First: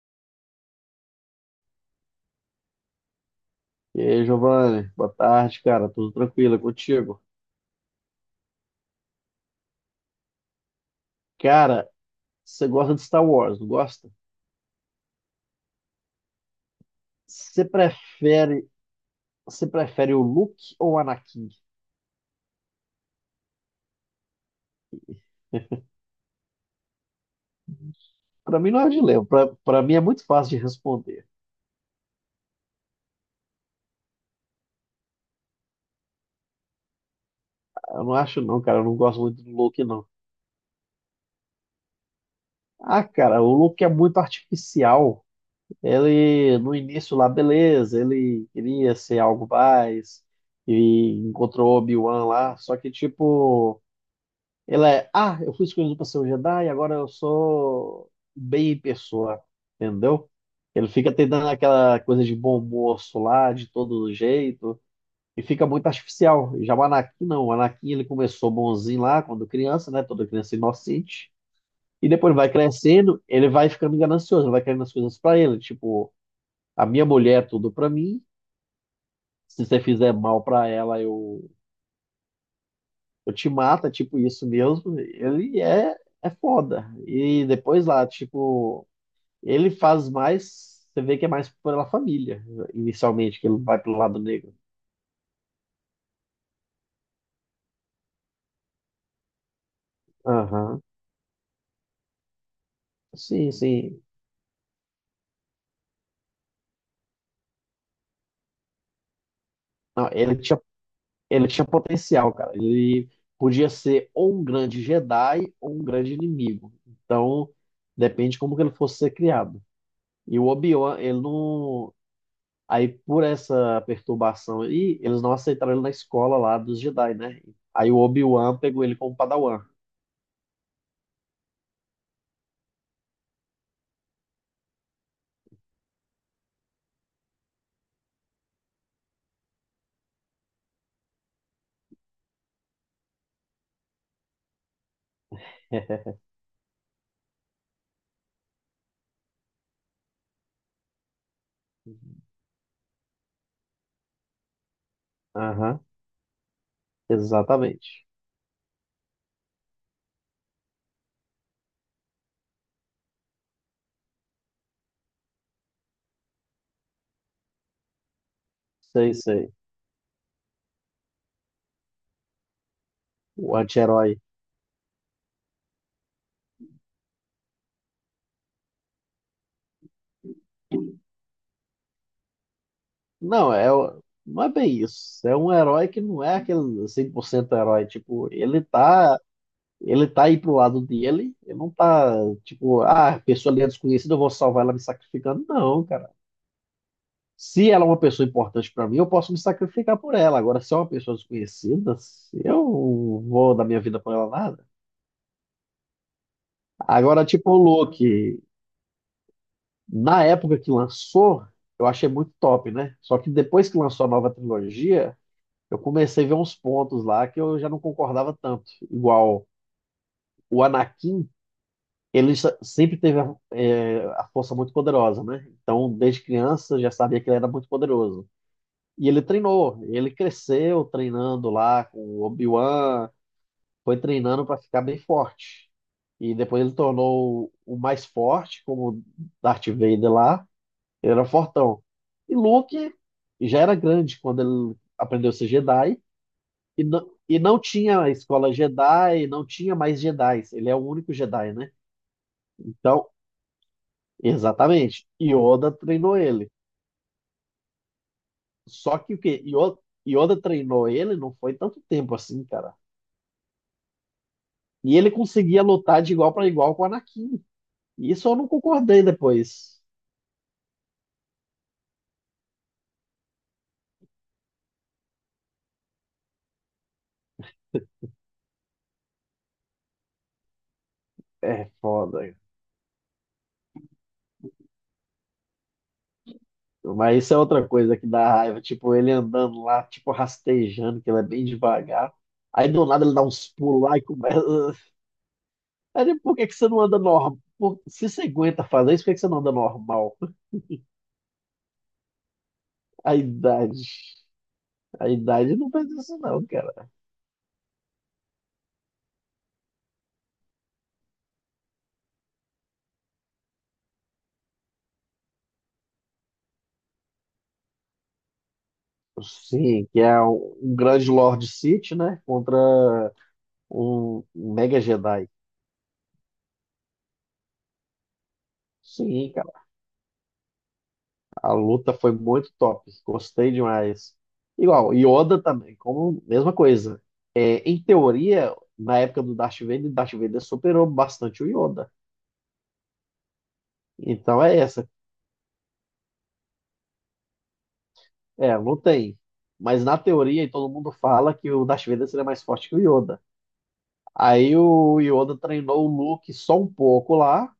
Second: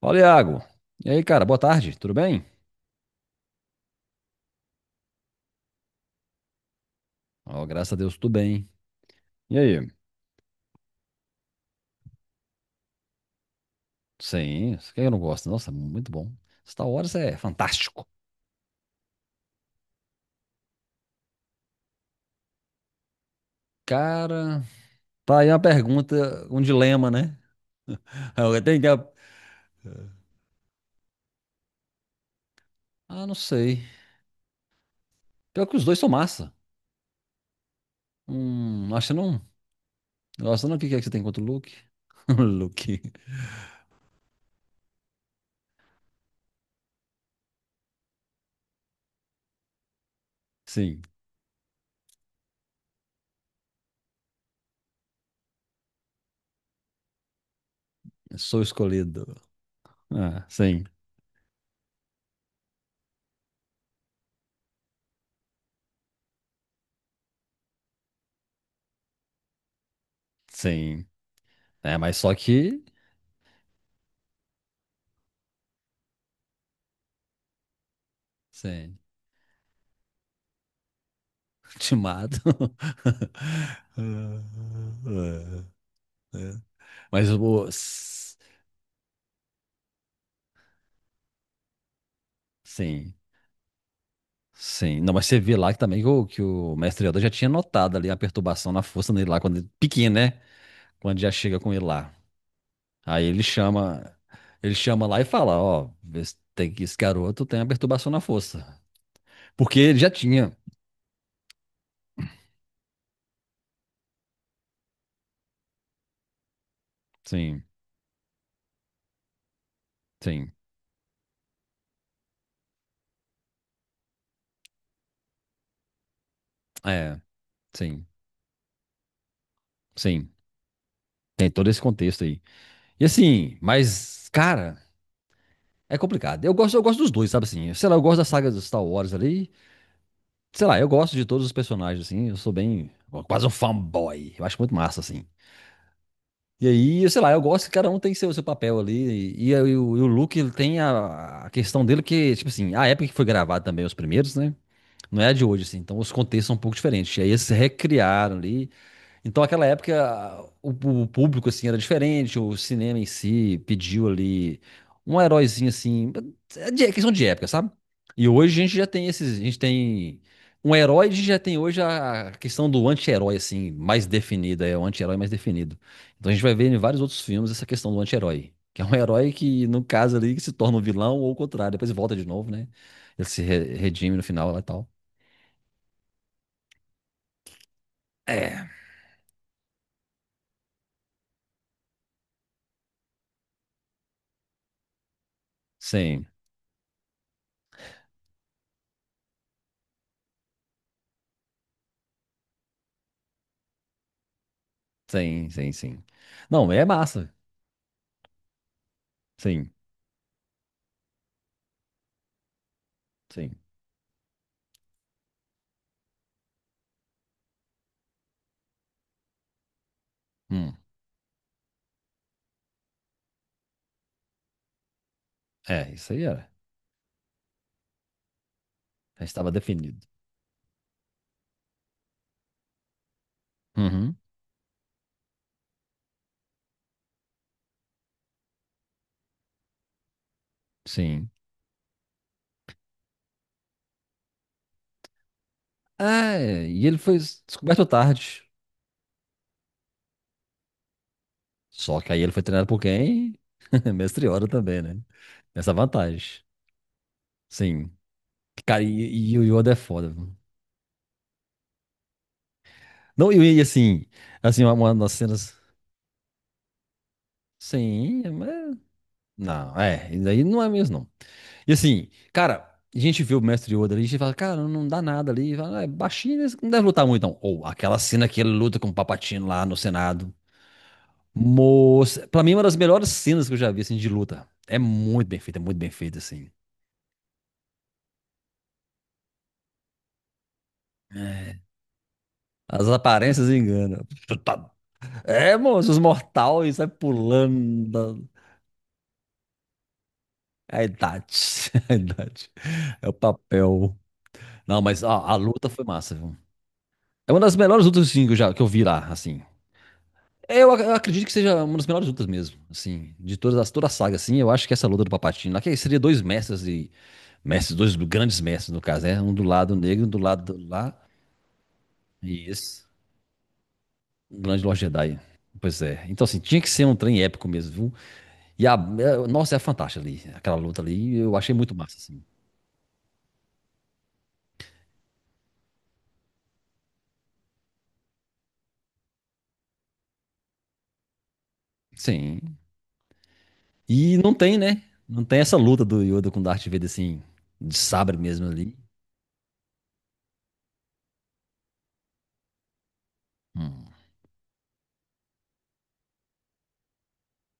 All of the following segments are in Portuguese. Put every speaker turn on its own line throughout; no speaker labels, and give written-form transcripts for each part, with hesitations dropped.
Fala, Iago. E aí, cara, boa tarde, tudo bem?
E aí, Giovanni, boa tarde, cara. Tudo tranquilo é contigo?
Ó, graças a Deus, tudo bem. E aí?
Cara, você gosta de Star Wars, não gosta?
Sim, isso que eu não gosto. Nossa, muito bom. Star Wars é
Você
fantástico.
prefere, você prefere o Luke ou o Anakin?
Cara, tá aí uma pergunta, um dilema, né?
Pra
Eu
mim
tenho
não
que...
é dilema. Pra mim é muito fácil de responder.
Ah, não sei. Pior que os dois são massa.
Eu não acho não, cara. Eu não
Acho que
gosto muito
não.
do Luke, não.
Nossa, não, o que é que você tem contra o Luke? O Luke.
Ah, cara, o Luke é muito artificial. Ele, no início lá, beleza, ele queria ser algo mais
Sim,
e encontrou Obi-Wan lá. Só que, tipo, Ela é, ah, eu fui escolhido para ser um Jedi, agora eu sou
sou
bem em
escolhido.
pessoa, entendeu?
Ah, sim,
Ele fica tentando aquela coisa de bom moço lá, de todo jeito, e fica muito artificial. Já o Anakin, não. O Anakin, ele começou bonzinho lá, quando criança, né? Toda criança
sim.
inocente.
É,
E
mas só
depois vai
que.
crescendo, ele vai ficando ganancioso, vai querendo as coisas para ele. Tipo, a minha mulher é tudo para mim,
Sim,
se você fizer mal para ela, eu
te mato.
Eu te mata, tipo,
Ah,
isso mesmo, ele é
ah,
foda.
mas
E
o.
depois lá, tipo, ele faz mais, você vê que é mais pela família,
Sim,
inicialmente, que ele vai pelo lado negro.
sim. Não, mas você vê lá que também que o mestre Yoda já tinha notado ali a perturbação na força dele lá, quando ele, pequeno, né?
Aham.
Quando já chega com ele lá. Aí ele
Sim, sim.
chama. Ele chama lá e fala: Ó, vê se tem que esse garoto tem a perturbação na força. Porque ele já
Não, ele
tinha.
tinha, ele tinha potencial, cara. Ele podia ser ou um grande Jedi ou um grande inimigo. Então,
Sim,
depende como que ele fosse ser criado. E o
sim.
Obi-Wan, ele não. Aí, por essa perturbação aí, eles não aceitaram ele na escola lá dos Jedi,
É,
né? Aí o
sim,
Obi-Wan pegou ele como Padawan.
sim. Tem todo esse contexto aí. E assim, mas, cara, é complicado. Eu gosto dos dois, sabe assim? Sei lá, eu gosto da saga dos Star Wars ali. Sei lá, eu gosto de todos os personagens, assim. Eu sou bem. Quase um fanboy. Eu acho muito massa, assim. E aí, sei lá, eu gosto que cada um tem seu papel ali. E o Luke, ele tem a questão dele que, tipo assim, a época que foi gravado também, os primeiros, né? Não é a de hoje, assim.
Aham,
Então os contextos são um pouco diferentes. E aí eles
exatamente.
recriaram ali. Então, naquela época, o público, assim, era diferente, o cinema em si pediu ali um heróizinho, assim, é questão de época, sabe? E hoje a gente já tem
Sei,
esses, a
sei.
gente tem um herói, a gente já tem hoje a questão do anti-herói,
O
assim, mais
anti-herói.
definida, é o anti-herói mais definido. Então a gente vai ver em vários outros filmes essa questão do anti-herói, que é um herói que, no caso ali, que se torna um vilão ou o contrário, depois volta de novo, né? Ele se
Não,
re- redime no
não é
final lá e
bem
tal.
isso. É um herói que não é aquele 100% herói. Tipo, ele
É,
tá, ele tá aí pro lado dele. Ele não tá, tipo, ah, a pessoa ali é desconhecida, eu vou salvar ela me sacrificando. Não, cara.
sim,
Se ela é uma pessoa importante para mim, eu posso me sacrificar por ela. Agora, se é uma pessoa desconhecida, eu vou dar minha vida por ela nada.
sim. Não, é
Agora,
massa.
tipo, o Loki,
Sim,
na época que lançou, eu achei muito top, né? Só que
sim.
depois que lançou a nova trilogia, eu comecei a ver uns pontos lá que eu já não concordava tanto. Igual o
Hum,
Anakin, ele sempre teve a força muito poderosa, né?
é,
Então,
isso aí
desde
era.
criança, eu já sabia que ele era muito poderoso. E ele
Já estava
treinou,
definido.
ele cresceu treinando lá com o Obi-Wan, foi
Uhum,
treinando para ficar bem forte. E depois ele tornou o mais forte, como Darth Vader lá, ele era
sim.
fortão. E Luke já era grande quando ele aprendeu a ser Jedi,
É,
e
e ele
não,
foi
e não
descoberto
tinha a
tarde.
escola Jedi, não tinha mais Jedi, ele é o único Jedi, né?
Só que aí ele foi treinado por
Então,
quem? Mestre Yoda também, né?
exatamente, Yoda
Essa
treinou
vantagem.
ele.
Sim. Cara,
Só que o
e
quê?
o Yoda é
Yoda,
foda, viu?
Yoda treinou ele não foi tanto tempo assim, cara.
Não, assim, uma
E ele
das cenas.
conseguia lutar de igual para igual com o Anakin. E
Sim,
isso eu não concordei
não,
depois.
é, isso aí não é mesmo, não. E assim, cara, a gente vê o mestre Yoda ali, a gente fala, cara, não dá nada ali. E fala: "Ah, é baixinho, eles não deve lutar muito, não." Ou aquela cena que ele luta com o Papatino lá no Senado.
É
Moça,
foda.
pra mim, é uma das melhores cenas que eu já vi, assim, de luta. É muito bem feita, assim.
Mas isso é outra coisa que dá raiva. Tipo, ele andando lá, tipo, rastejando, que ele é bem devagar. Aí do
As
nada ele dá uns
aparências
pulos lá e
enganam.
começa.
É, moço, os
Aí ele, por que que você
mortais
não
sai
anda normal?
pulando.
Se você
da-
aguenta fazer isso, por que que você não anda normal?
É a idade, é a idade. É
A
o
idade.
papel. Não, mas
A
ó, a
idade
luta
não
foi
faz
massa,
isso,
viu?
não, cara.
É uma das melhores lutas, assim, que eu vi lá, assim. É, eu acredito que seja uma das melhores lutas mesmo, assim, de toda a saga, assim, eu acho que essa luta do Palpatine lá, que seria dois dois grandes mestres, no caso, né? Um do lado
Sim, que
negro, um do
é
lado
um
do
um
lá,
grande Lord City, né?
e
Contra
esse,
um
um
um
grande Lord
Mega
Jedi.
Jedi.
Pois é. Então, assim, tinha que ser um trem épico mesmo, viu? E a, é,
Sim,
nossa, é fantástica ali, aquela luta ali, eu
a
achei muito
luta
massa,
foi
assim.
muito top. Gostei demais. Igual, Yoda também, como mesma coisa. É, em teoria, na época do Darth Vader, Darth Vader superou bastante o Yoda.
Sim. E não
Então
tem,
é
né?
essa.
Não tem essa luta do Yoda com o Darth Vader, assim, de sabre mesmo
É,
ali.
não tem. Mas na teoria, e todo mundo fala que o Darth Vader seria mais forte que o Yoda.
Hum,
Aí o Yoda treinou o Luke só um pouco lá,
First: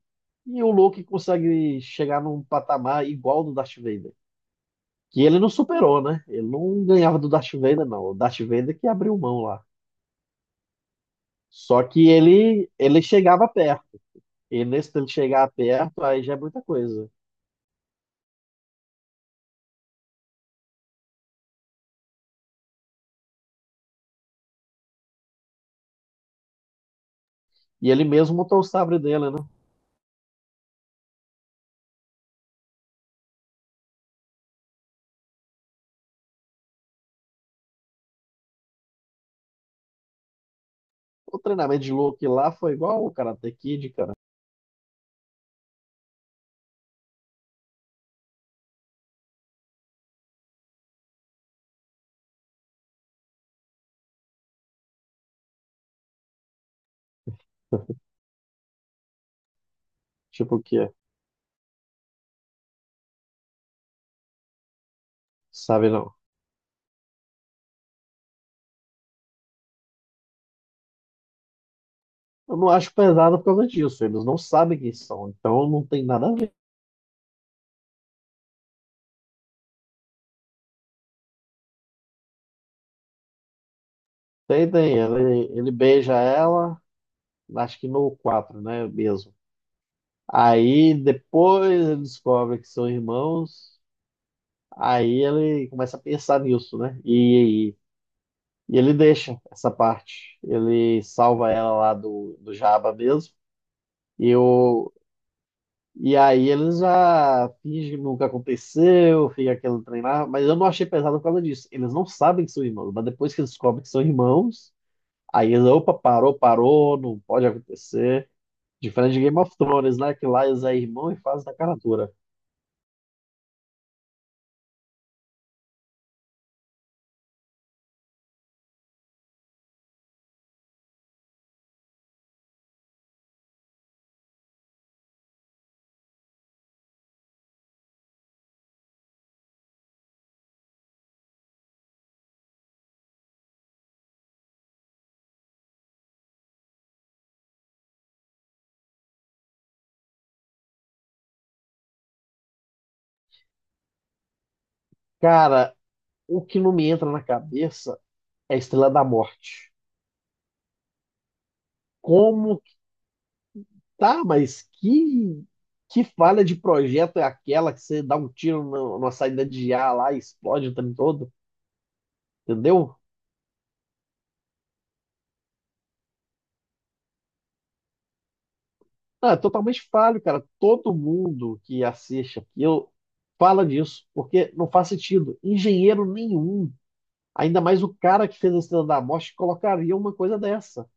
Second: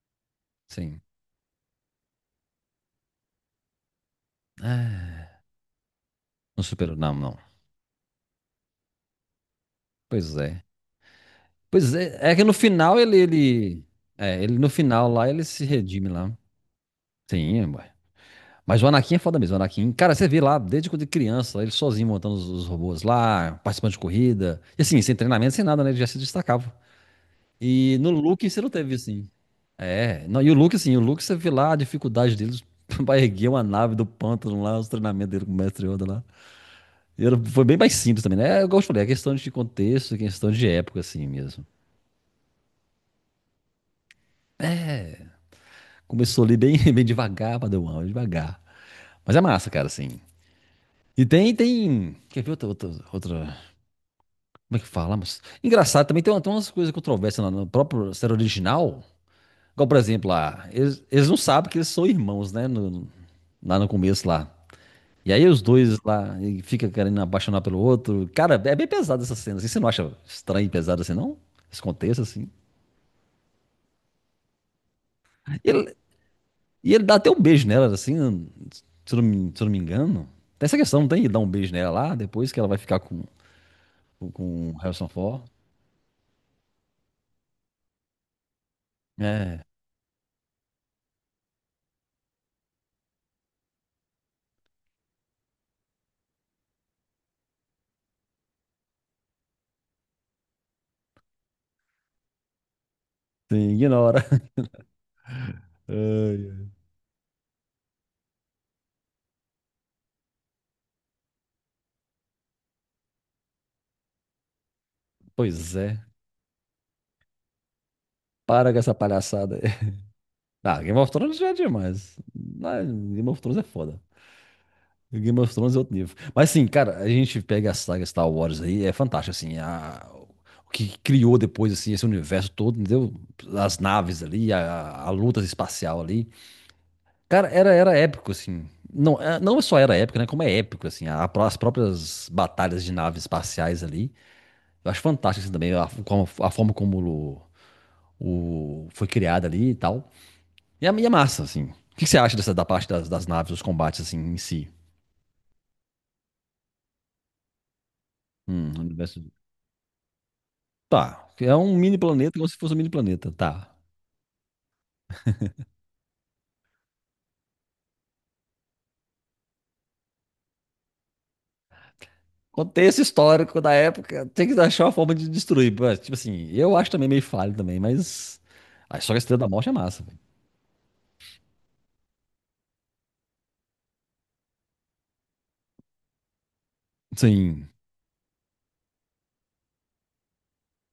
e o
sim.
Luke consegue chegar num patamar igual ao do Darth Vader.
Ah,
Que ele não superou, né? Ele
não
não
superou, não,
ganhava do
não.
Darth Vader, não. O Darth Vader que abriu mão lá.
Pois é.
Só
Pois
que
é, é que no
ele
final
ele
ele,
chegava
ele.
perto.
É, ele
E
no
nesse ele
final lá ele
chegar
se
perto,
redime
aí
lá.
já é muita coisa.
Sim, ué. Mas o Anakin é foda mesmo, o Anakin. Cara, você vê lá, desde quando ele é criança, ele sozinho montando os robôs lá, participando de corrida. E assim, sem treinamento, sem nada, né? Ele já se destacava.
E
E
ele
no
mesmo
Luke
montou o
você não
sabre
teve,
dele,
assim.
né?
É, não, e o Luke, você vê lá a dificuldade deles pra erguer uma nave do pântano lá, os treinamentos dele com o Mestre Yoda lá. E foi bem mais simples também, né? É, igual eu falei, é questão de contexto, é questão de época, assim
O
mesmo.
treinamento de Luke lá foi igual o Karate Kid, cara.
Começou ali bem, bem devagar, Padawan, devagar. Mas é massa, cara, assim. E tem, tem. Quer ver como é que fala? Mas... Engraçado, também tem, tem umas coisas controversas lá no próprio série original. Igual, por exemplo,
Tipo o
lá,
quê?
eles não sabem que eles são irmãos, né? Lá no começo lá. E aí os
Sabe
dois
não.
lá e fica querendo apaixonar pelo outro. Cara, é bem pesado essa cena. Assim. Você não acha estranho e pesado assim, não? Esse contexto, assim.
Eu não acho pesado por causa disso. Eles não sabem quem são. Então não
E
tem nada a ver.
e ele dá até um beijo nela, assim, se eu não me engano. Tem essa questão, não tem? Ele dá um beijo nela lá, depois que ela vai ficar
Tem,
com o
tem.
Harrison Ford.
Ele beija ela, acho que no quatro, né? Mesmo.
É,
Aí depois ele descobre que são irmãos. Aí ele começa a pensar nisso, né? E ele deixa essa parte. Ele salva ela lá do Jabba mesmo.
sim, ignora.
E, o,
Ai,
e aí eles
ai.
já fingem que nunca aconteceu, fica aquele trem lá. Mas eu não achei pesado por causa disso. Eles não sabem que são irmãos, mas depois que eles descobrem que são irmãos, aí eles,
Pois
opa,
é.
parou, parou, não pode acontecer.
Para com essa
Diferente de Game of
palhaçada
Thrones,
aí.
né? Que lá eles é
Ah, Game
irmão
of
e
Thrones
faz
já
da
é
cara dura.
demais. Ah, Game of Thrones é foda. Game of Thrones é outro nível. Mas sim, cara, a gente pega a saga Star Wars aí, é fantástico, assim. A, o que criou depois, assim, esse universo todo, entendeu? As naves ali, a luta espacial ali. Cara, era, era épico, assim. Não, não só era épico, né? Como é épico, assim. As próprias batalhas de naves espaciais ali. Eu acho fantástico, assim, também. A, a forma como foi criada ali e tal. E é massa, assim. O que, que você acha dessa, da parte das, das naves, os combates, assim, em si?
Cara, o que não me entra na cabeça é a
No
Estrela da
universo...
Morte.
Tá. É um mini planeta, como se
Como
fosse um mini planeta. Tá.
Tá, mas que falha de projeto é aquela que você dá um tiro na saída de ar lá e explode o trem todo? Entendeu?
Contexto histórico da época, tem que achar uma forma de destruir. Mas, tipo assim, eu acho também meio falho também, mas... Aí só que a história da
Ah, é
Estrela da Morte é
totalmente
massa,
falho,
velho.
cara. Todo mundo que assiste aquilo fala disso, porque não faz sentido. Engenheiro nenhum, ainda
Sim.
mais o cara que fez a Estrela da Morte, colocaria uma coisa dessa.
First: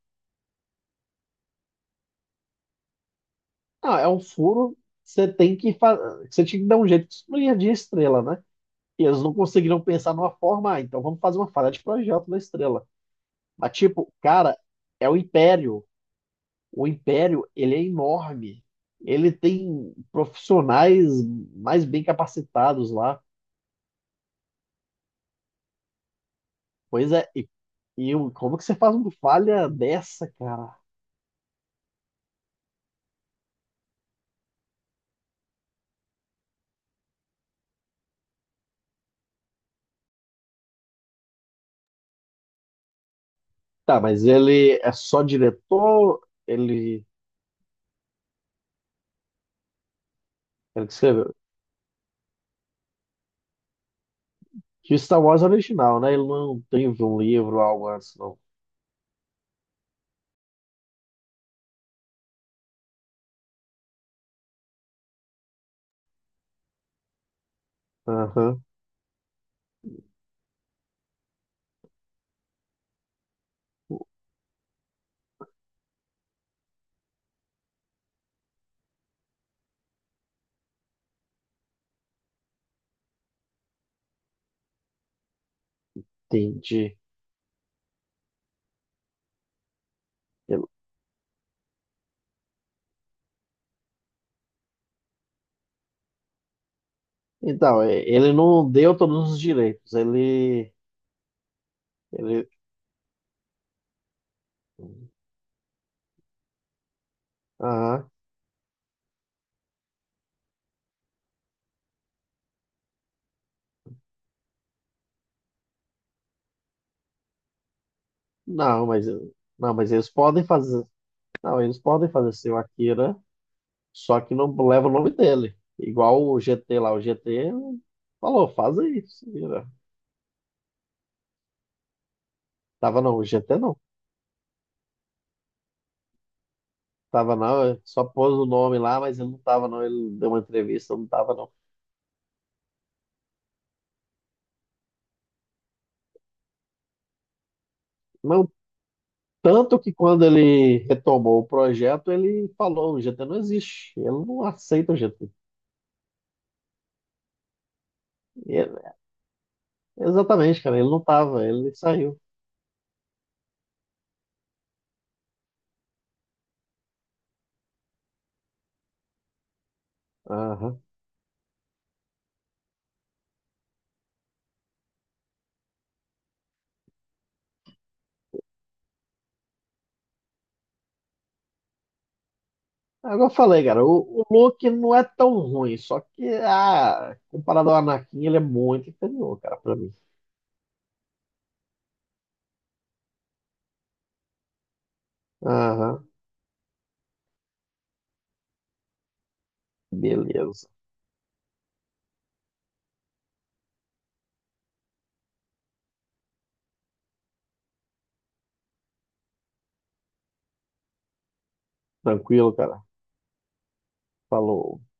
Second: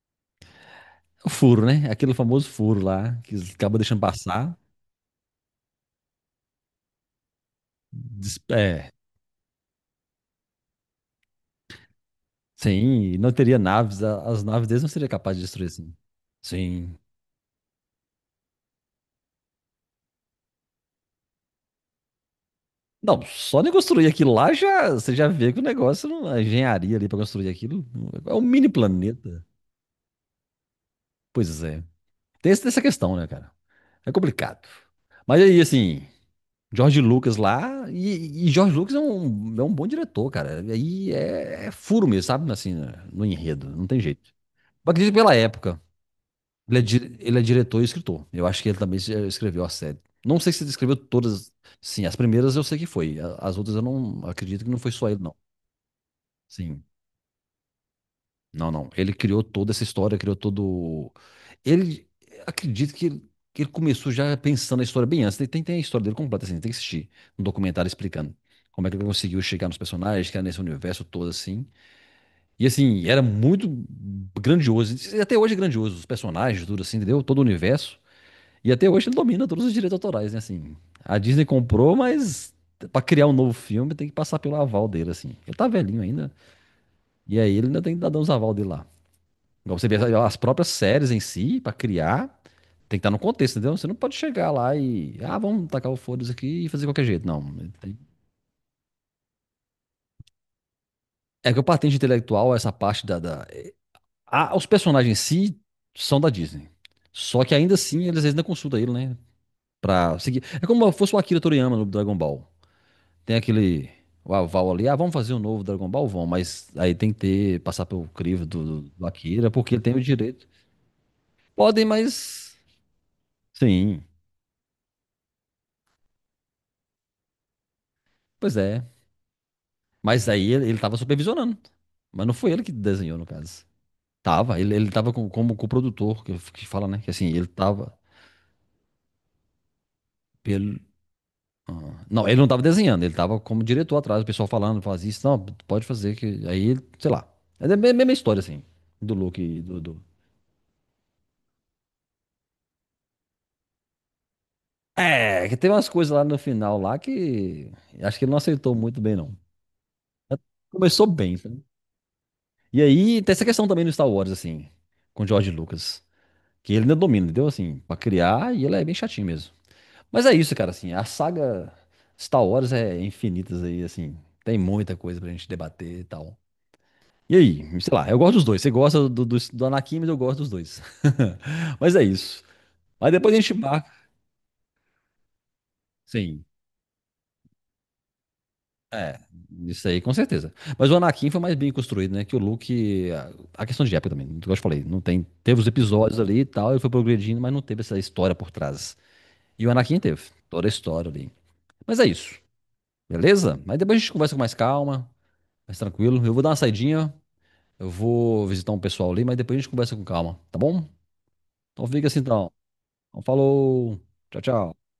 O furo, né? Aquele famoso furo lá, que eles acabam
Ah,
deixando
é um
passar.
furo, você tem que fa... você tinha que dar um jeito, que isso não ia de estrela, né?
É,
E eles não conseguiram pensar numa forma, ah, então vamos fazer uma falha de projeto da estrela.
sim, e não teria
Mas,
naves,
tipo,
as
cara,
naves deles não seriam
é o
capazes de destruir
Império.
assim.
O
Sim.
Império, ele é enorme. Ele tem profissionais mais bem capacitados
Não,
lá.
só de construir aquilo lá já, você já vê que o negócio, a engenharia ali
Pois
pra
é,
construir aquilo, é um
como que
mini
você faz uma
planeta.
falha dessa, cara?
Pois é. Tem essa questão, né, cara? É complicado. Mas aí, assim, George Lucas lá, e George Lucas é um bom diretor, cara. Aí é, é furo mesmo, sabe? Assim, no enredo, não
Tá,
tem
mas
jeito.
ele é
Eu acredito
só
pela época.
diretor?
Ele é,
Ele,
ele é diretor e escritor. Eu acho que ele também escreveu a série. Não sei se ele
ele que
escreveu
escreveu.
todas. Sim, as primeiras eu sei que foi. As outras eu não acredito que não foi
Que o
só
Star
ele, não.
Wars é original, né? Ele não
Sim.
tem um livro algo antes, não.
Não, não. Ele criou toda essa história, criou todo. Ele. Acredito que ele começou já pensando na história bem antes. Tem, tem a história dele completa, assim. Tem que assistir um documentário explicando
Aham,
como é que ele conseguiu chegar nos personagens, que era nesse universo todo, assim. E assim, era muito grandioso. E até hoje é grandioso. Os personagens, tudo assim, entendeu? Todo o universo. E até hoje ele domina todos os direitos autorais, né? Assim, a Disney comprou, mas pra criar um novo filme tem que passar pelo aval dele, assim. Ele tá velhinho ainda.
entendi.
E aí ele ainda tem que dar uns aval dele lá. Igual você vê as
Ele-
próprias séries em si, pra criar, tem que estar no contexto, entendeu? Você não pode chegar lá e. Ah, vamos tacar o foda-se aqui e fazer de qualquer jeito. Não.
então, é,
Tem-
ele não deu todos os direitos.
É que o patente
Ele,
intelectual, essa parte da. Ah, os personagens em si são da Disney. Só que ainda assim,
aham.
eles ainda consultam ele, né? Pra seguir. É como se fosse o Akira Toriyama no Dragon Ball. Tem aquele o aval ali, ah, vamos fazer um novo Dragon Ball, vão, mas aí tem que ter, passar pelo crivo do,
Não, mas
do Akira,
não,
porque ele
mas
tem o
eles podem
direito.
fazer. Não, eles
Podem,
podem fazer seu
mas.
Akira,
Sim,
só que não leva o nome dele. Igual o GT lá, o GT falou,
pois
faz
é.
aí, se vira.
Mas aí ele tava supervisionando. Mas não foi ele que
Tava não,
desenhou,
o
no
GT
caso.
não.
Tava, ele tava com, como co-produtor, que fala, né? Que assim,
Tava
ele
não, é,
tava
só pôs o nome lá, mas ele não tava não, ele deu uma
pelo.
entrevista, não tava não.
Ah, não, ele não tava desenhando, ele tava como diretor atrás, o pessoal falando, faz isso, não, pode fazer, que aí, sei lá. É a mesma história,
Não,
assim, do Luke e
tanto
do,
que
do,
quando ele retomou o projeto, ele falou, o GT não existe, ele não aceita o GT.
é, que tem umas coisas lá no final lá que acho que ele não aceitou
E
muito bem, não.
exatamente, cara, ele não
Começou bem,
tava,
sabe?
ele saiu.
E aí tem essa questão também no Star Wars, assim, com o George Lucas, que ele ainda domina, entendeu? Assim, pra criar, e ele é bem chatinho mesmo. Mas é isso, cara,
Aham.
assim, a saga Star Wars é infinitas aí, assim, tem muita coisa pra gente debater e tal. E aí, sei lá, eu gosto dos dois. Você gosta do Anakin, mas eu gosto dos dois. Mas é isso. Mas
Agora
depois
eu
a gente
falei, cara,
marca.
o Luke não é tão ruim, só que
Sim.
ah, comparado ao Anakin, ele é muito
É,
inferior, cara, pra
isso
mim.
aí com certeza. Mas o Anakin foi mais bem construído, né? Que o Luke. A questão de época também, como eu te falei, não tem. Teve os
Aham,
episódios ali e tal, ele foi progredindo, mas não teve essa história por trás. E o Anakin teve
beleza.
toda a história ali. Mas é isso, beleza? Mas depois a gente conversa com mais calma, mais tranquilo. Eu vou dar uma saidinha, eu vou visitar um pessoal ali, mas depois a gente conversa com calma, tá bom? Então fica assim então.
Tranquilo, cara.
Então falou, tchau,
Falou.
tchau.